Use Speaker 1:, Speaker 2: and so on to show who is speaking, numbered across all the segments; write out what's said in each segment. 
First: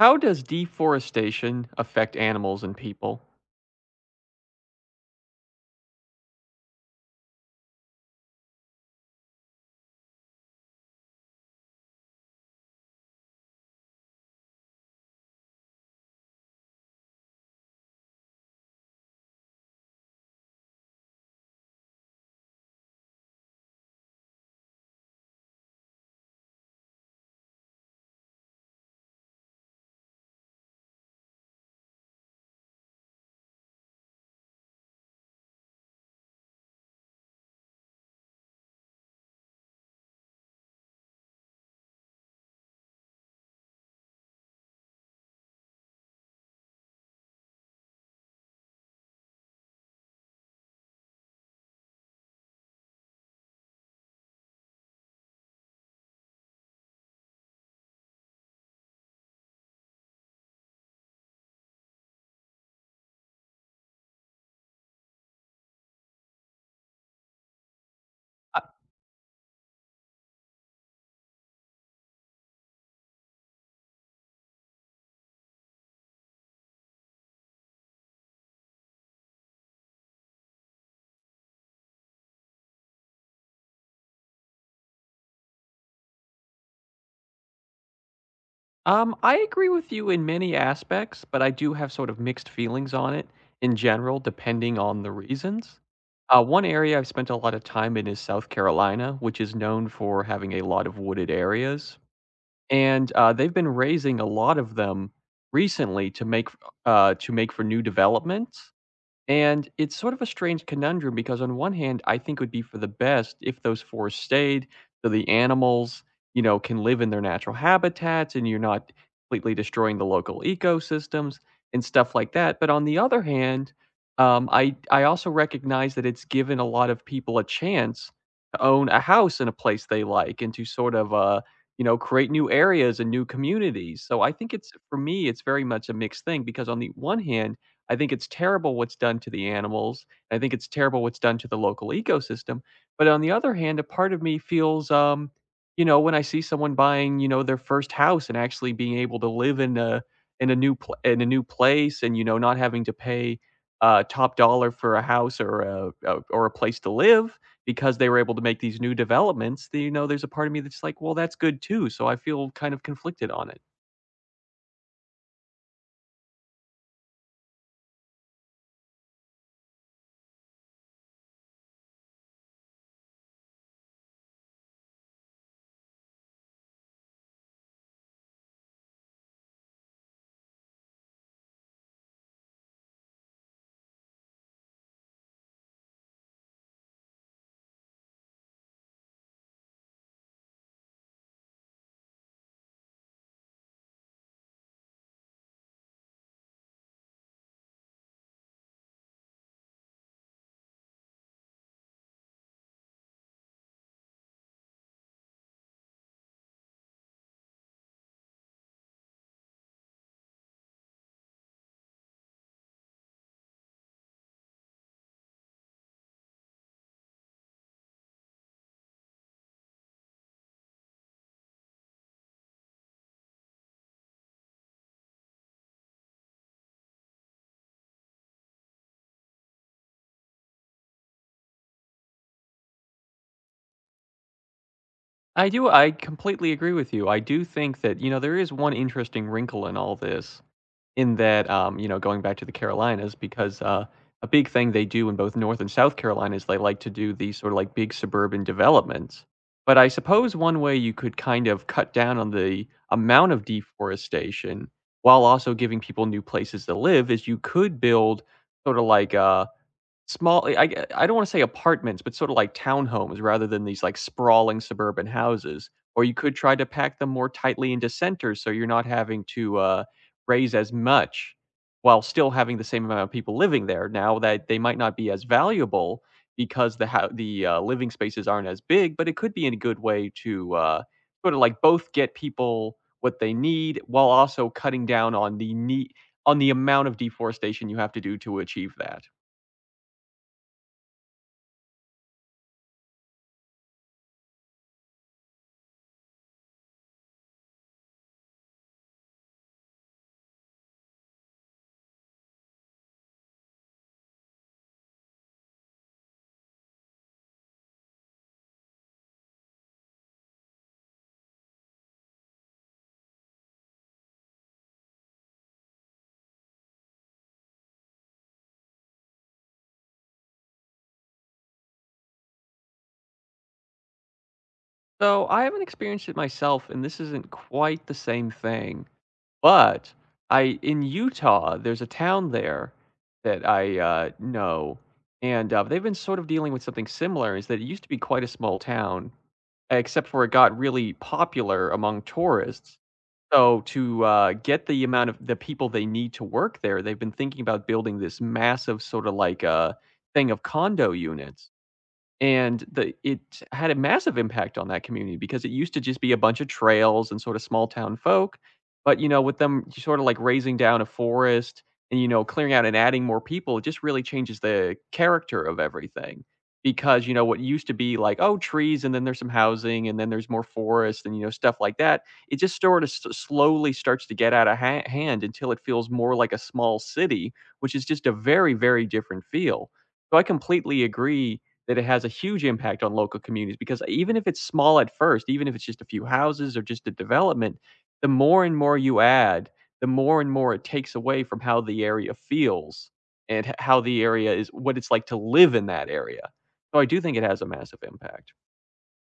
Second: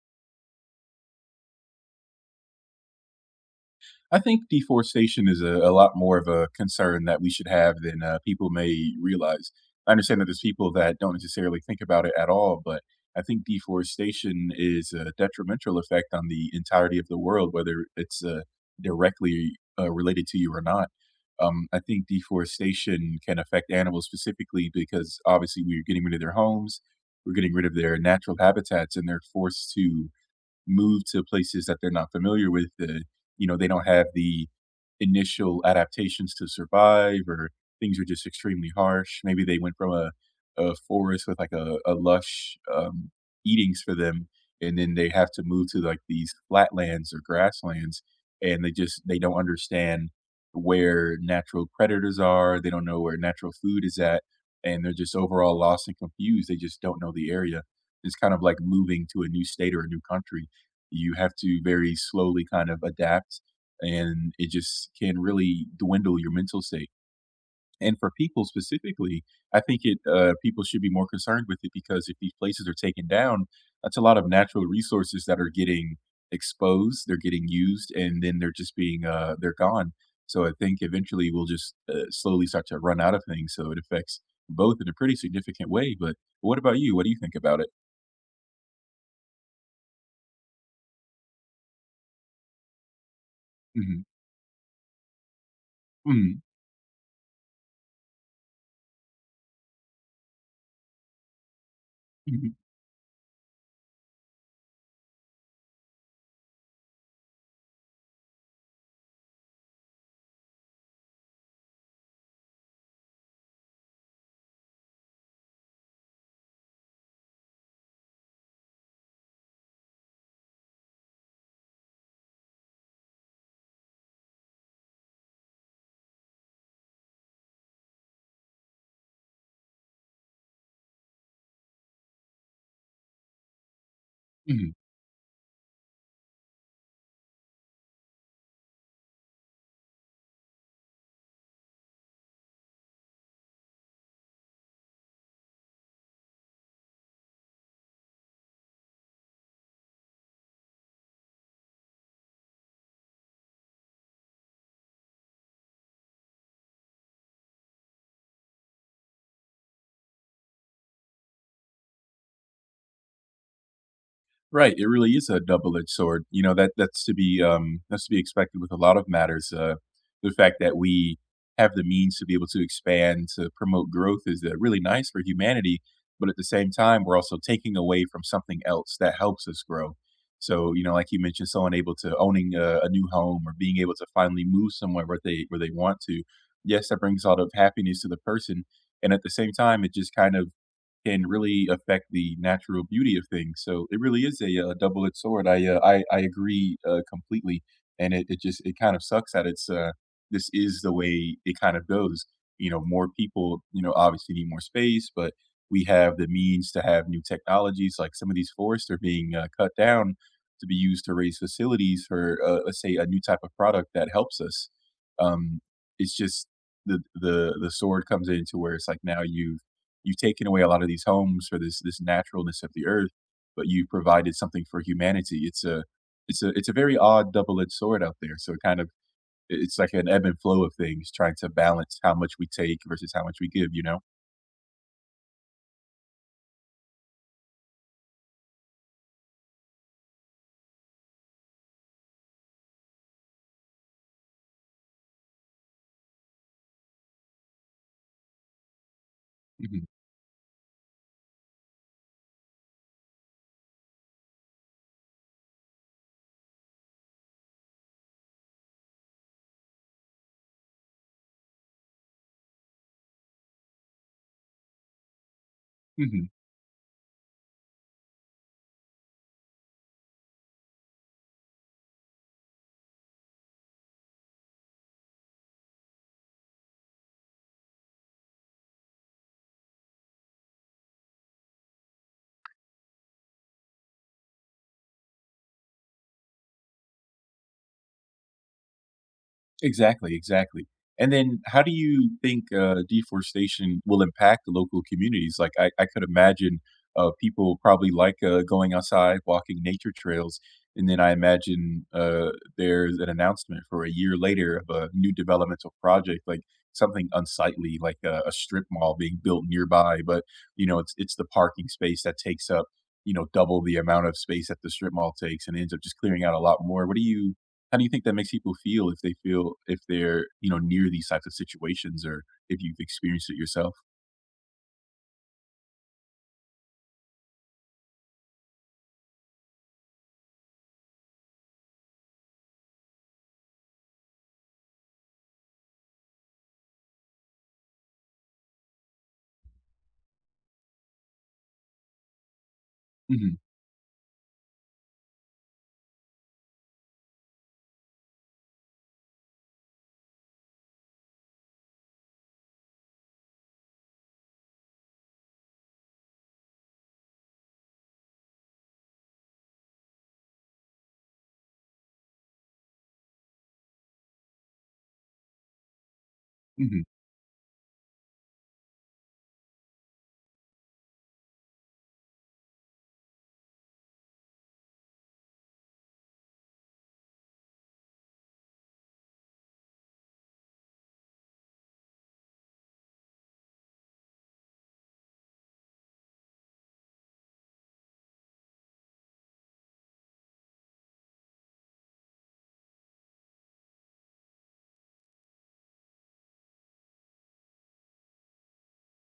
Speaker 1: How does deforestation affect animals and people?
Speaker 2: I think deforestation is a lot more of a concern that we should have than people may realize. I understand that there's people that don't necessarily think about it at all, but I think deforestation is a detrimental effect on the entirety of the world, whether it's directly related to you or not. I think deforestation can affect animals specifically because obviously we're getting rid of their homes, we're getting rid of their natural habitats, and they're forced to move to places that they're not familiar with, they don't have the initial adaptations to survive, or things are just extremely harsh. Maybe they went from a forest with like a lush eatings for them, and then they have to move to like these flatlands or grasslands, and they just they don't understand where natural predators are, they don't know where natural food is at, and they're just overall lost and confused, they just don't know the area. It's kind of like moving to a new state or a new country. You have to very slowly kind of adapt, and it just can really dwindle your mental state. And for people
Speaker 1: Uh,
Speaker 2: specifically, I think it people should be more concerned with it because if these places are taken down, that's a lot of natural resources that are getting exposed, they're getting used, and then they're just being they're gone. So I think eventually we'll just slowly start to run out of things. So it affects both in a pretty significant way. But what about you? What do you think about it?
Speaker 1: I agree with you in many aspects, but I do have sort of mixed feelings on it in
Speaker 2: hmm
Speaker 1: general, depending on the reasons.
Speaker 2: hmm
Speaker 1: One area I've spent a lot of time in is South Carolina, which is known for having a lot of wooded areas,
Speaker 2: hmm
Speaker 1: and they've been raising a lot of them recently to to make for new developments. And it's sort of a strange conundrum because on one hand, I think it would be for the best if those forests stayed, so the animals, you know, can live in their natural habitats and you're not completely destroying the local ecosystems and stuff like that. But on the other hand, I also recognize that it's given a lot of people a chance to own a house in a place they like and to sort of create new areas and new communities. So I think it's
Speaker 2: hmm
Speaker 1: for me, it's very much a mixed thing because on the one hand I think it's terrible what's done to the animals. I think it's terrible what's done to the local ecosystem. But on the other hand, a part of me feels, when I see someone buying their first house and actually being able to live in a in a new place, and not having to pay top dollar for a house or a place to live because they were able to make these new developments. There's a part of me that's like, well, that's good too. So I feel kind of conflicted on it.
Speaker 2: Right, it really is a double-edged sword. You know, that's to be, that's to be expected with a lot of matters. The fact that we have the means to be able to expand, to promote growth is, really nice for humanity, but at the same time, we're also taking away from something else that helps us grow. So, you know, like you mentioned, someone able to owning a new home or being able to finally move somewhere where they want to. Yes, that brings a lot of happiness to the person, and at the same time, it just kind of can really affect the natural beauty of things. So it really is a, double-edged sword. I agree, completely, and it kind of sucks that this is the way it kind of goes. You know, more people, you know, obviously need more space, but we have the means to have new technologies. Like some of these forests are being, cut down to be used to raise facilities for, let's say, a new type of product that helps us. Um, it's just the sword comes into where it's like now you've taken away a lot of these homes for this naturalness of the earth, but you provided something for humanity. It's a very odd double-edged sword out there. So it kind of I it's like an ebb and flow of things, trying to balance how much we take versus how much we give, you know?
Speaker 1: I completely agree with you. I do think that, you know, there is one interesting wrinkle in all this in that, going back to the Carolinas, because a big thing they do in both North and South Carolina is they like to do these sort of like big suburban developments. But
Speaker 2: Mhm,
Speaker 1: I suppose one way you could kind of cut down on the amount of deforestation while also giving people new places to live is you could build sort of like small I don't wanna say apartments, but sorta like townhomes rather than these, like, sprawling suburban houses, or you
Speaker 2: mhm.
Speaker 1: could try to pack them more tightly into centers so you're not having to, raise as much while still having the same amount of people living there. Now that they might not be as valuable because the living spaces aren't as big, but it could be in a good way to, sorta like both get people what they need while also cutting down on the need on the amount of deforestation you have to do to achieve that.
Speaker 2: Exactly, exactly. And then how do you think, deforestation will impact the local communities? Like, I could imagine, people probably like, going outside, walking nature trails, and then I imagine, there's an announcement for a year later of a new developmental project, like something unsightly, like a strip mall being built nearby, but, you know, it's the parking space that takes up, you know, double the amount of space that the strip mall takes and ends up just clearing out a lot more. What do you How do you think that makes people feel if they're, you know, near these types of situations, or if you've experienced it yourself?
Speaker 1: So I haven't experienced it myself, and this isn't quite the same thing. But I in Utah, there's a town there that I know, and they've been sort of dealing with something similar. Is that it used to be quite a small town, except for it got really popular among tourists.
Speaker 2: Mhm,
Speaker 1: So to get the amount of the people they need to work there, they've been thinking about building this massive sort of like thing of condo units and the it had a massive impact on that community because it used to just be a bunch of trails and sort of small town folk, but, you know, with them sort of like raising down a forest and, you know, clearing out and adding more people, it just really changes the character of everything.
Speaker 2: mhm.
Speaker 1: Because, you know, what used to be like, oh, trees, and then there's some housing, and then there's more forest, and, you know, stuff like that. It just sort of slowly starts to get out of hand until it feels more like a small city, which is just a very, very different feel. So I completely agree that it has a huge impact on local communities because even if it's small at first, even if it's just a few houses or just a development, the more and more you add, the more and more it takes away from how the area feels and how the area is what it's like to live in that area. So I do think it has a massive impact.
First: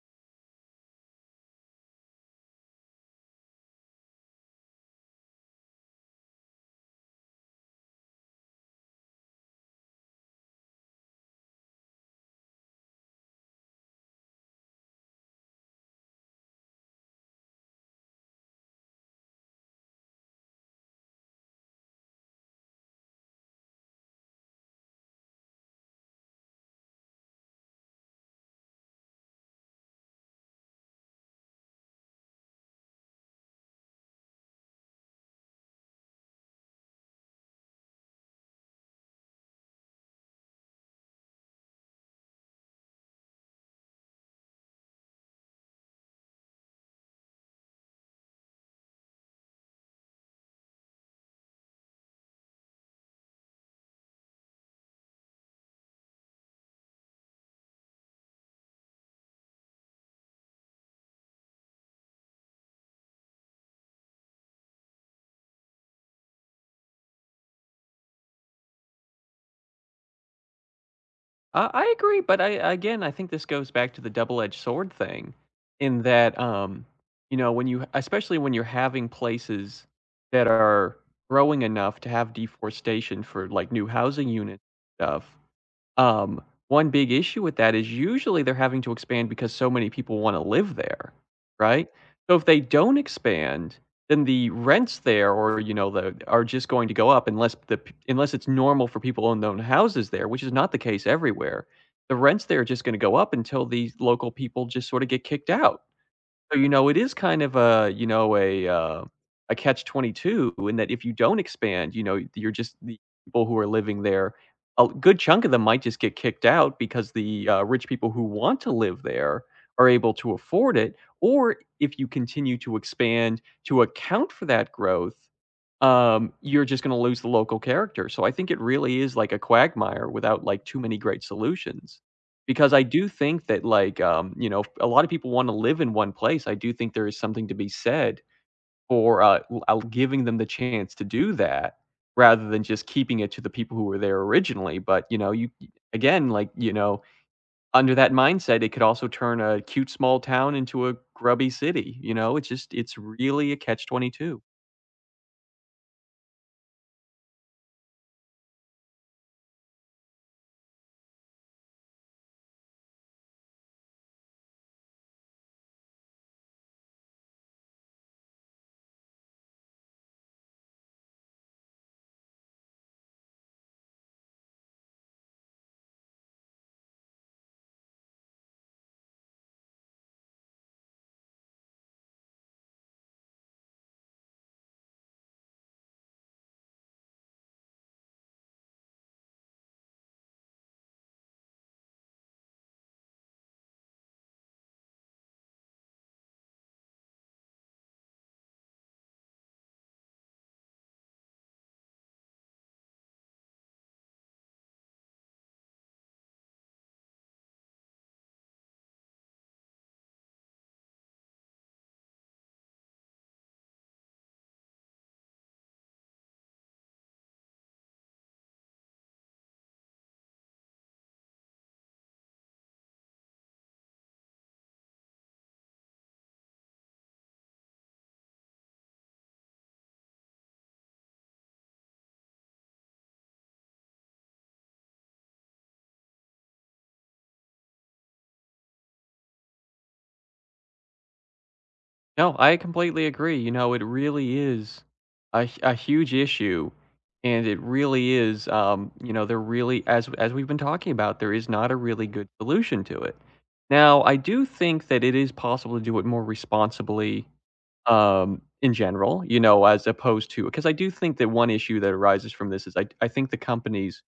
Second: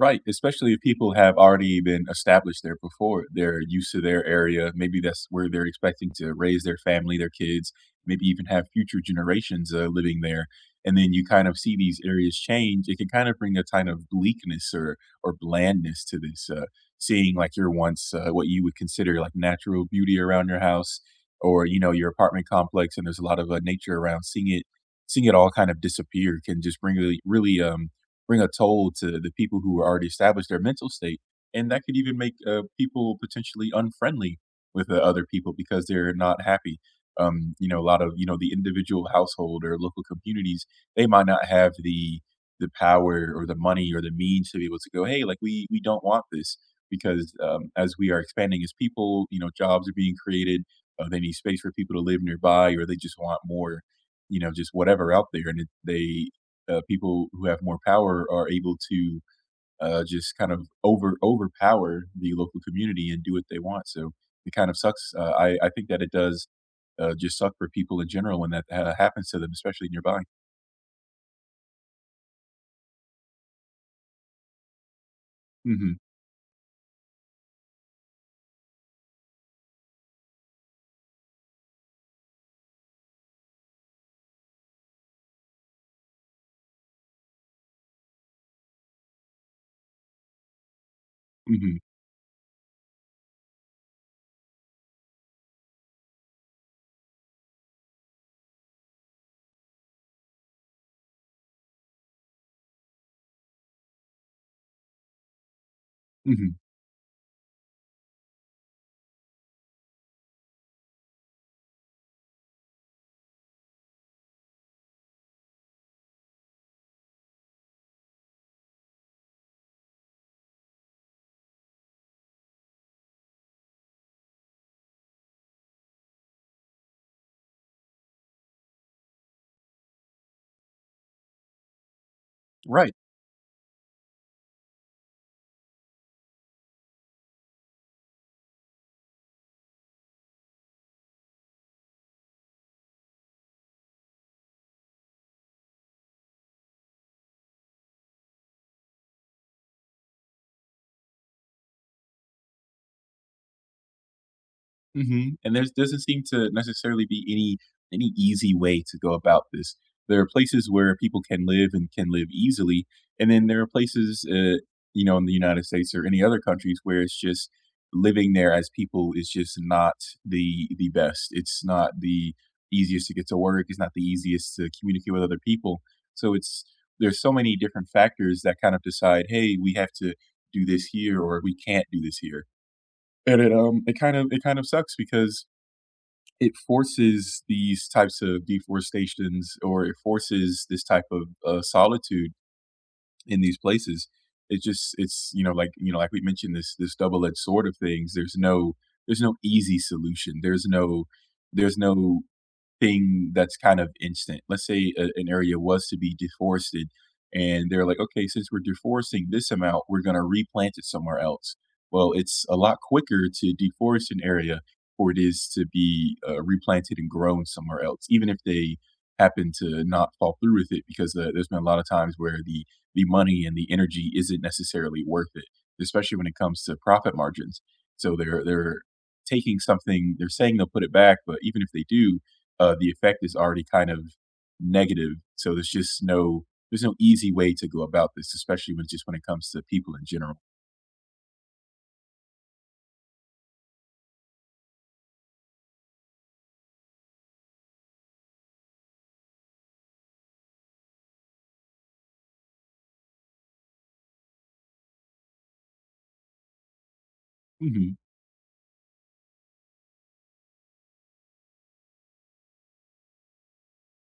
Speaker 2: Right, especially if people have already been established there before. They're used to their area. Maybe that's where they're expecting to raise their family, their kids, maybe even have future generations living there. And then you kind of see these areas change. It can kind of bring a kind of bleakness or blandness to this. Seeing like your once what you would consider like natural beauty around your house, or you know, your apartment complex, and there's a lot of nature around. Seeing it all kind of disappear can just bring really really bring a toll to the people who are already established, their mental state, and that could even make, people potentially unfriendly with, other people because they're not happy. You know, a lot of, you know, the individual household or local communities, they might not have the power or the money or the means to be able to go, "Hey, like, we don't want this," because, as we are expanding as people, you know, jobs are being created, they need space for people to live nearby, or they just want more, you know, just whatever out there, and it they people who have more power are able to just kind of overpower the local community and do what they want. So it kind of sucks. I think that it does just suck for people in general when that happens to them, especially nearby.
Speaker 1: I agree, but I again, I think this goes back to the double-edged sword thing
Speaker 2: hmm
Speaker 1: in that, when you especially when you're having places that are growing enough to have deforestation for, like, new housing unit stuff, um, one big issue with that is usually they're having to expand because so many people wanna live there,
Speaker 2: hmm
Speaker 1: right? So if they don't expand, then the rents there or, you know, the are just going to go up unless the p unless it's normal for people to own their own houses there, which is not the case everywhere. The rents there are just gonna go up until these local people just sorta get kicked out. So,
Speaker 2: hmm
Speaker 1: you know, it is kind of a catch-22 in that if you don't expand, you know, you're just the people who are living there, a good chunk of them might just get kicked out because the rich people who want to live there are able to afford it, or if you continue to expand to account for that growth, you're just gonna lose the local character. So I think it really is like a quagmire without like too many great solutions. Because I
Speaker 2: Right.
Speaker 1: do think that like a lot of people want to live in one place. I do think there is something to be said for giving them the chance to do that rather than just keeping it to the people who were there originally. But you know, you again, like you know, under that mindset, it could also turn a cute small town into a grubby city. You know, it's just it's really a catch 22.
Speaker 2: Mhm, and there doesn't seem to necessarily be any easy way to go about this. There are places where people can live and can live easily, and then there are places, you know, in the United States or any other countries where it's just living there as people is just not the the best. It's not the easiest to get to work, it's not the easiest to communicate with other people. So it's there's so many different factors that kind of decide, "Hey, we have to do this here," or "We can't do this here." And it kind of sucks because it forces these types of deforestations, or it forces this type of solitude in these places. It just it's you know, like you know, like we mentioned, this double edged sword of things. There's no easy solution. There's no thing that's kind of instant. Let's say an area was to be deforested, and they're like, okay, since we're deforesting this amount, we're going to replant it somewhere else. Well, it's a lot quicker to deforest an area for it is to be replanted and grown somewhere else, even if they happen to not fall through with it, because there's been a lot of times where the money and the energy isn't necessarily worth it, especially when it comes to profit margins. So they're taking something, they're saying they'll put it back, but even if they do, the effect is already kind of negative. So there's just no there's no easy way to go about this, especially when just when it comes to people in general.
Speaker 1: No, I completely agree. You know, it really is a huge issue, and it really is, there really, as we've been talking about, there is not a really good solution to it. Now, I do think that it is possible to do it more responsibly,
Speaker 2: Mhm,
Speaker 1: in general, you know, as opposed to because I do think that one issue that arises from this is I think the companies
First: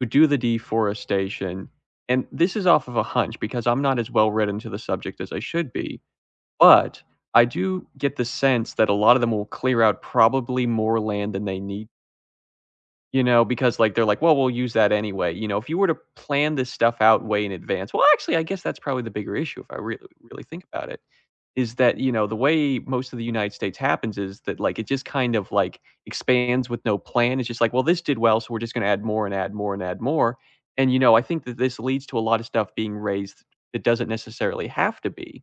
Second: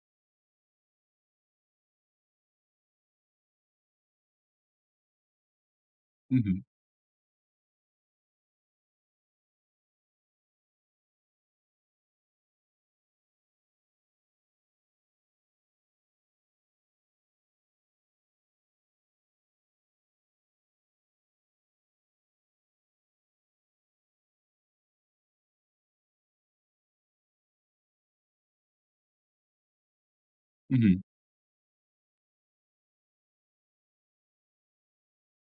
Speaker 1: who do the deforestation, and this is off of a hunch because I'm not as well read into the subject as I should be
Speaker 2: mhm,
Speaker 1: but I do get the sense that a lot of them will clear out probably more land than they need, because, like, they're like, "Well, we'll use that anyway." You know, if you were to plan this stuff out way in advance well, actually, I guess that's probably the bigger issue if I really, really think about it, is that, you know, the way most of the United States happens is that, like, it just kind of, like, expands with no plan. It's just like, "Well, this did well, so we're just gonna add more and add more and add more." And,
Speaker 2: mhm.
Speaker 1: I think that this leads to a lot of stuff being raised that doesn't necessarily have to be.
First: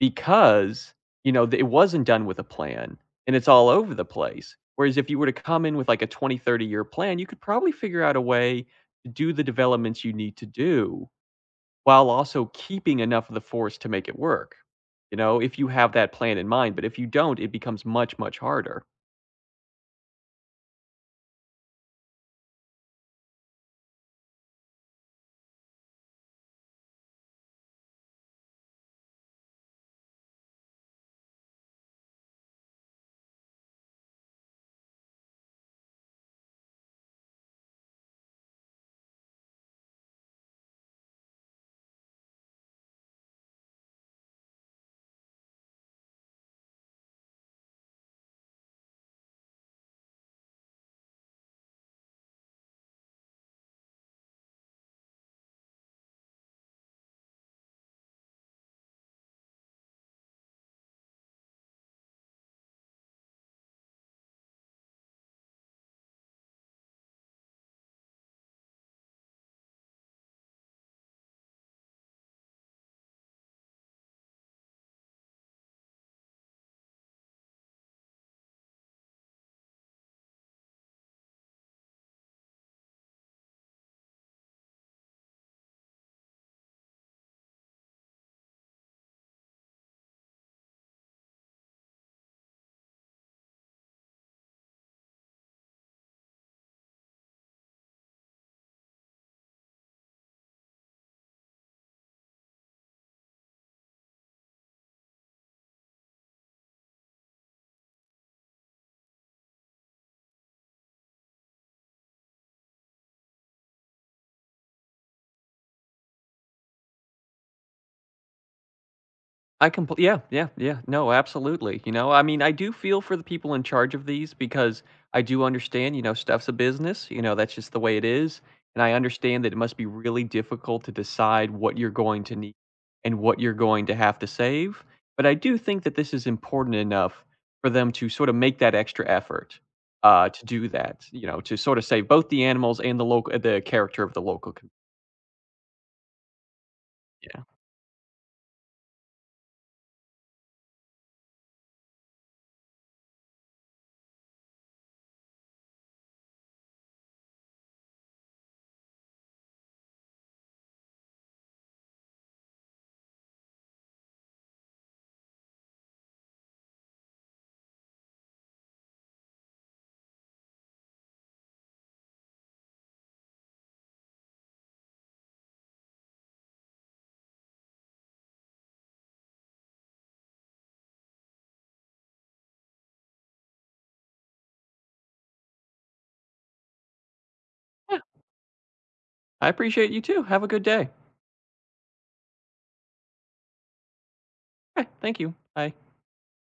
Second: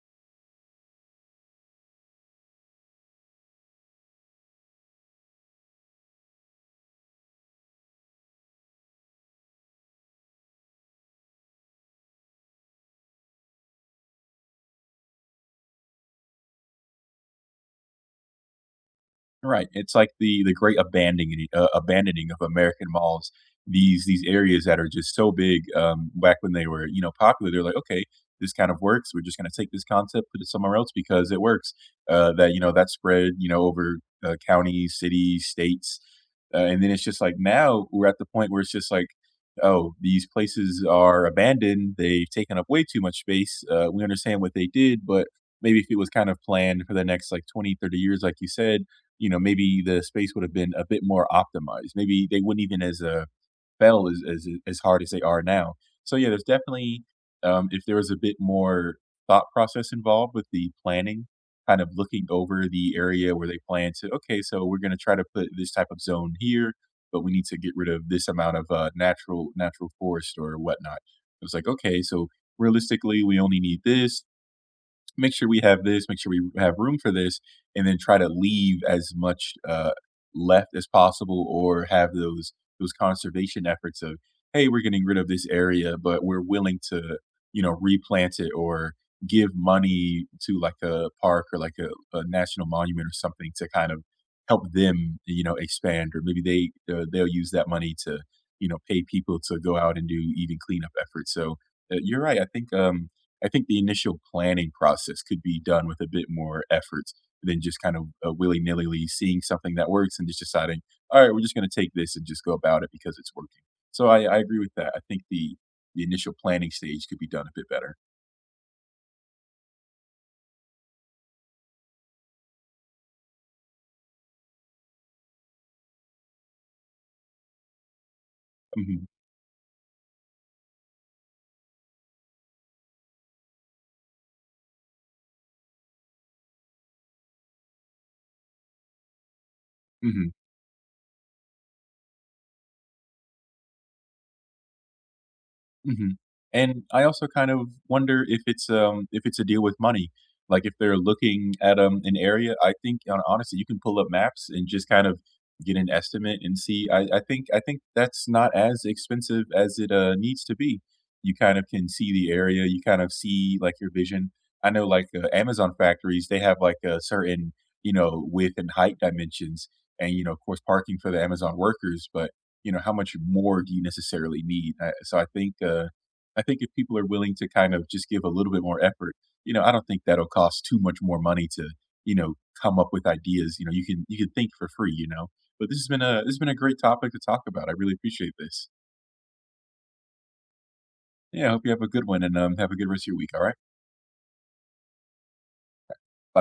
Speaker 1: Because, you know, th it wasn't done with a plan, and it's all over the place. Whereas if you were to come in with, like, a 20, 30-year plan, you could probably figure out a way to do the developments you need to do, while also keeping enough of the force to make it work, you know, if you have that plan in mind, but if you don't, it becomes much, much harder.
Speaker 2: Right, it's like the great abandoning abandoning of American malls. These areas that are just so big, back when they were, you know, popular, they're like, "Okay, this kind of works. We're just gonna take this concept, put it somewhere else because it works." That, you know, that spread, you know, over, counties, cities, states, and then it's just like now we're at the point where it's just like, "Oh, these places are abandoned. They've taken up way too much space. We understand what they did, but maybe if it was kind of planned for the next, like, 20-30 years, like you said, you know, maybe the space would have been a bit more optimized. Maybe they wouldn't even as fell as as hard as they are now. So yeah, there's definitely if there was a bit more thought process involved with the planning, kind of looking over the area where they plan to. Okay, so we're going to try to put this type of zone here, but we need to get rid of this amount of natural natural forest or whatnot. It was like okay, so realistically, we only need this, make sure we have this, make sure we have room for this, and then try to leave as much left as possible, or have those conservation efforts of, hey, we're getting rid of this area, but we're willing to, you know, replant it, or give money to like a park or like a national monument or something to kind of help them, you know, expand, or maybe they'll use that money to, you know, pay people to go out and do even cleanup efforts. So you're right. I think the initial planning process could be done with a bit more efforts than just kind of willy nilly seeing something that works and just deciding, all right, we're just going to take this and just go about it because it's working. So I agree with that. I think the initial planning stage could be done a bit better.
Speaker 1: I compl yeah, yeah, yeah. No, absolutely. You know, I mean, I do feel for the people in charge of these because I do understand, you know, stuff's a business, that's just the way it is, and I
Speaker 2: hmm
Speaker 1: understand that it must be really difficult to decide what you're going to need and what you're going to have to save, but I do think that this is important enough for them to sort of make that extra effort,
Speaker 2: hmm
Speaker 1: to do that, to sort of save both the animals and the character of the local commu
Speaker 2: Mhm. And I also
Speaker 1: Yeah.
Speaker 2: kind of wonder if it's a deal with money. Like, if they're looking at, an area, I think, honestly, you can pull up maps and just kind of get an estimate and see. I think that's not as expensive as it, needs to be. You kind of can see the area, you kind of see, like, your vision. I know, like, Amazon factories, they have, like, a certain, you know, width and height dimensions, and, you know, of course, parking for the Amazon workers, but you know, how much more do you necessarily need? So I think if people are willing to kind of just give a little bit more effort, you know, I don't think that'll cost too much more money to, you know, come up with ideas. You know, you can think for free, you know. But this has been a great topic to talk about. I really
Speaker 1: Yeah,
Speaker 2: appreciate this.
Speaker 1: I appreciate you too. Have a good day.
Speaker 2: Yeah, I hope you have a good one, and have a good rest of your week. All right.
Speaker 1: Bye, thank you. Bye.
Speaker 2: Bye.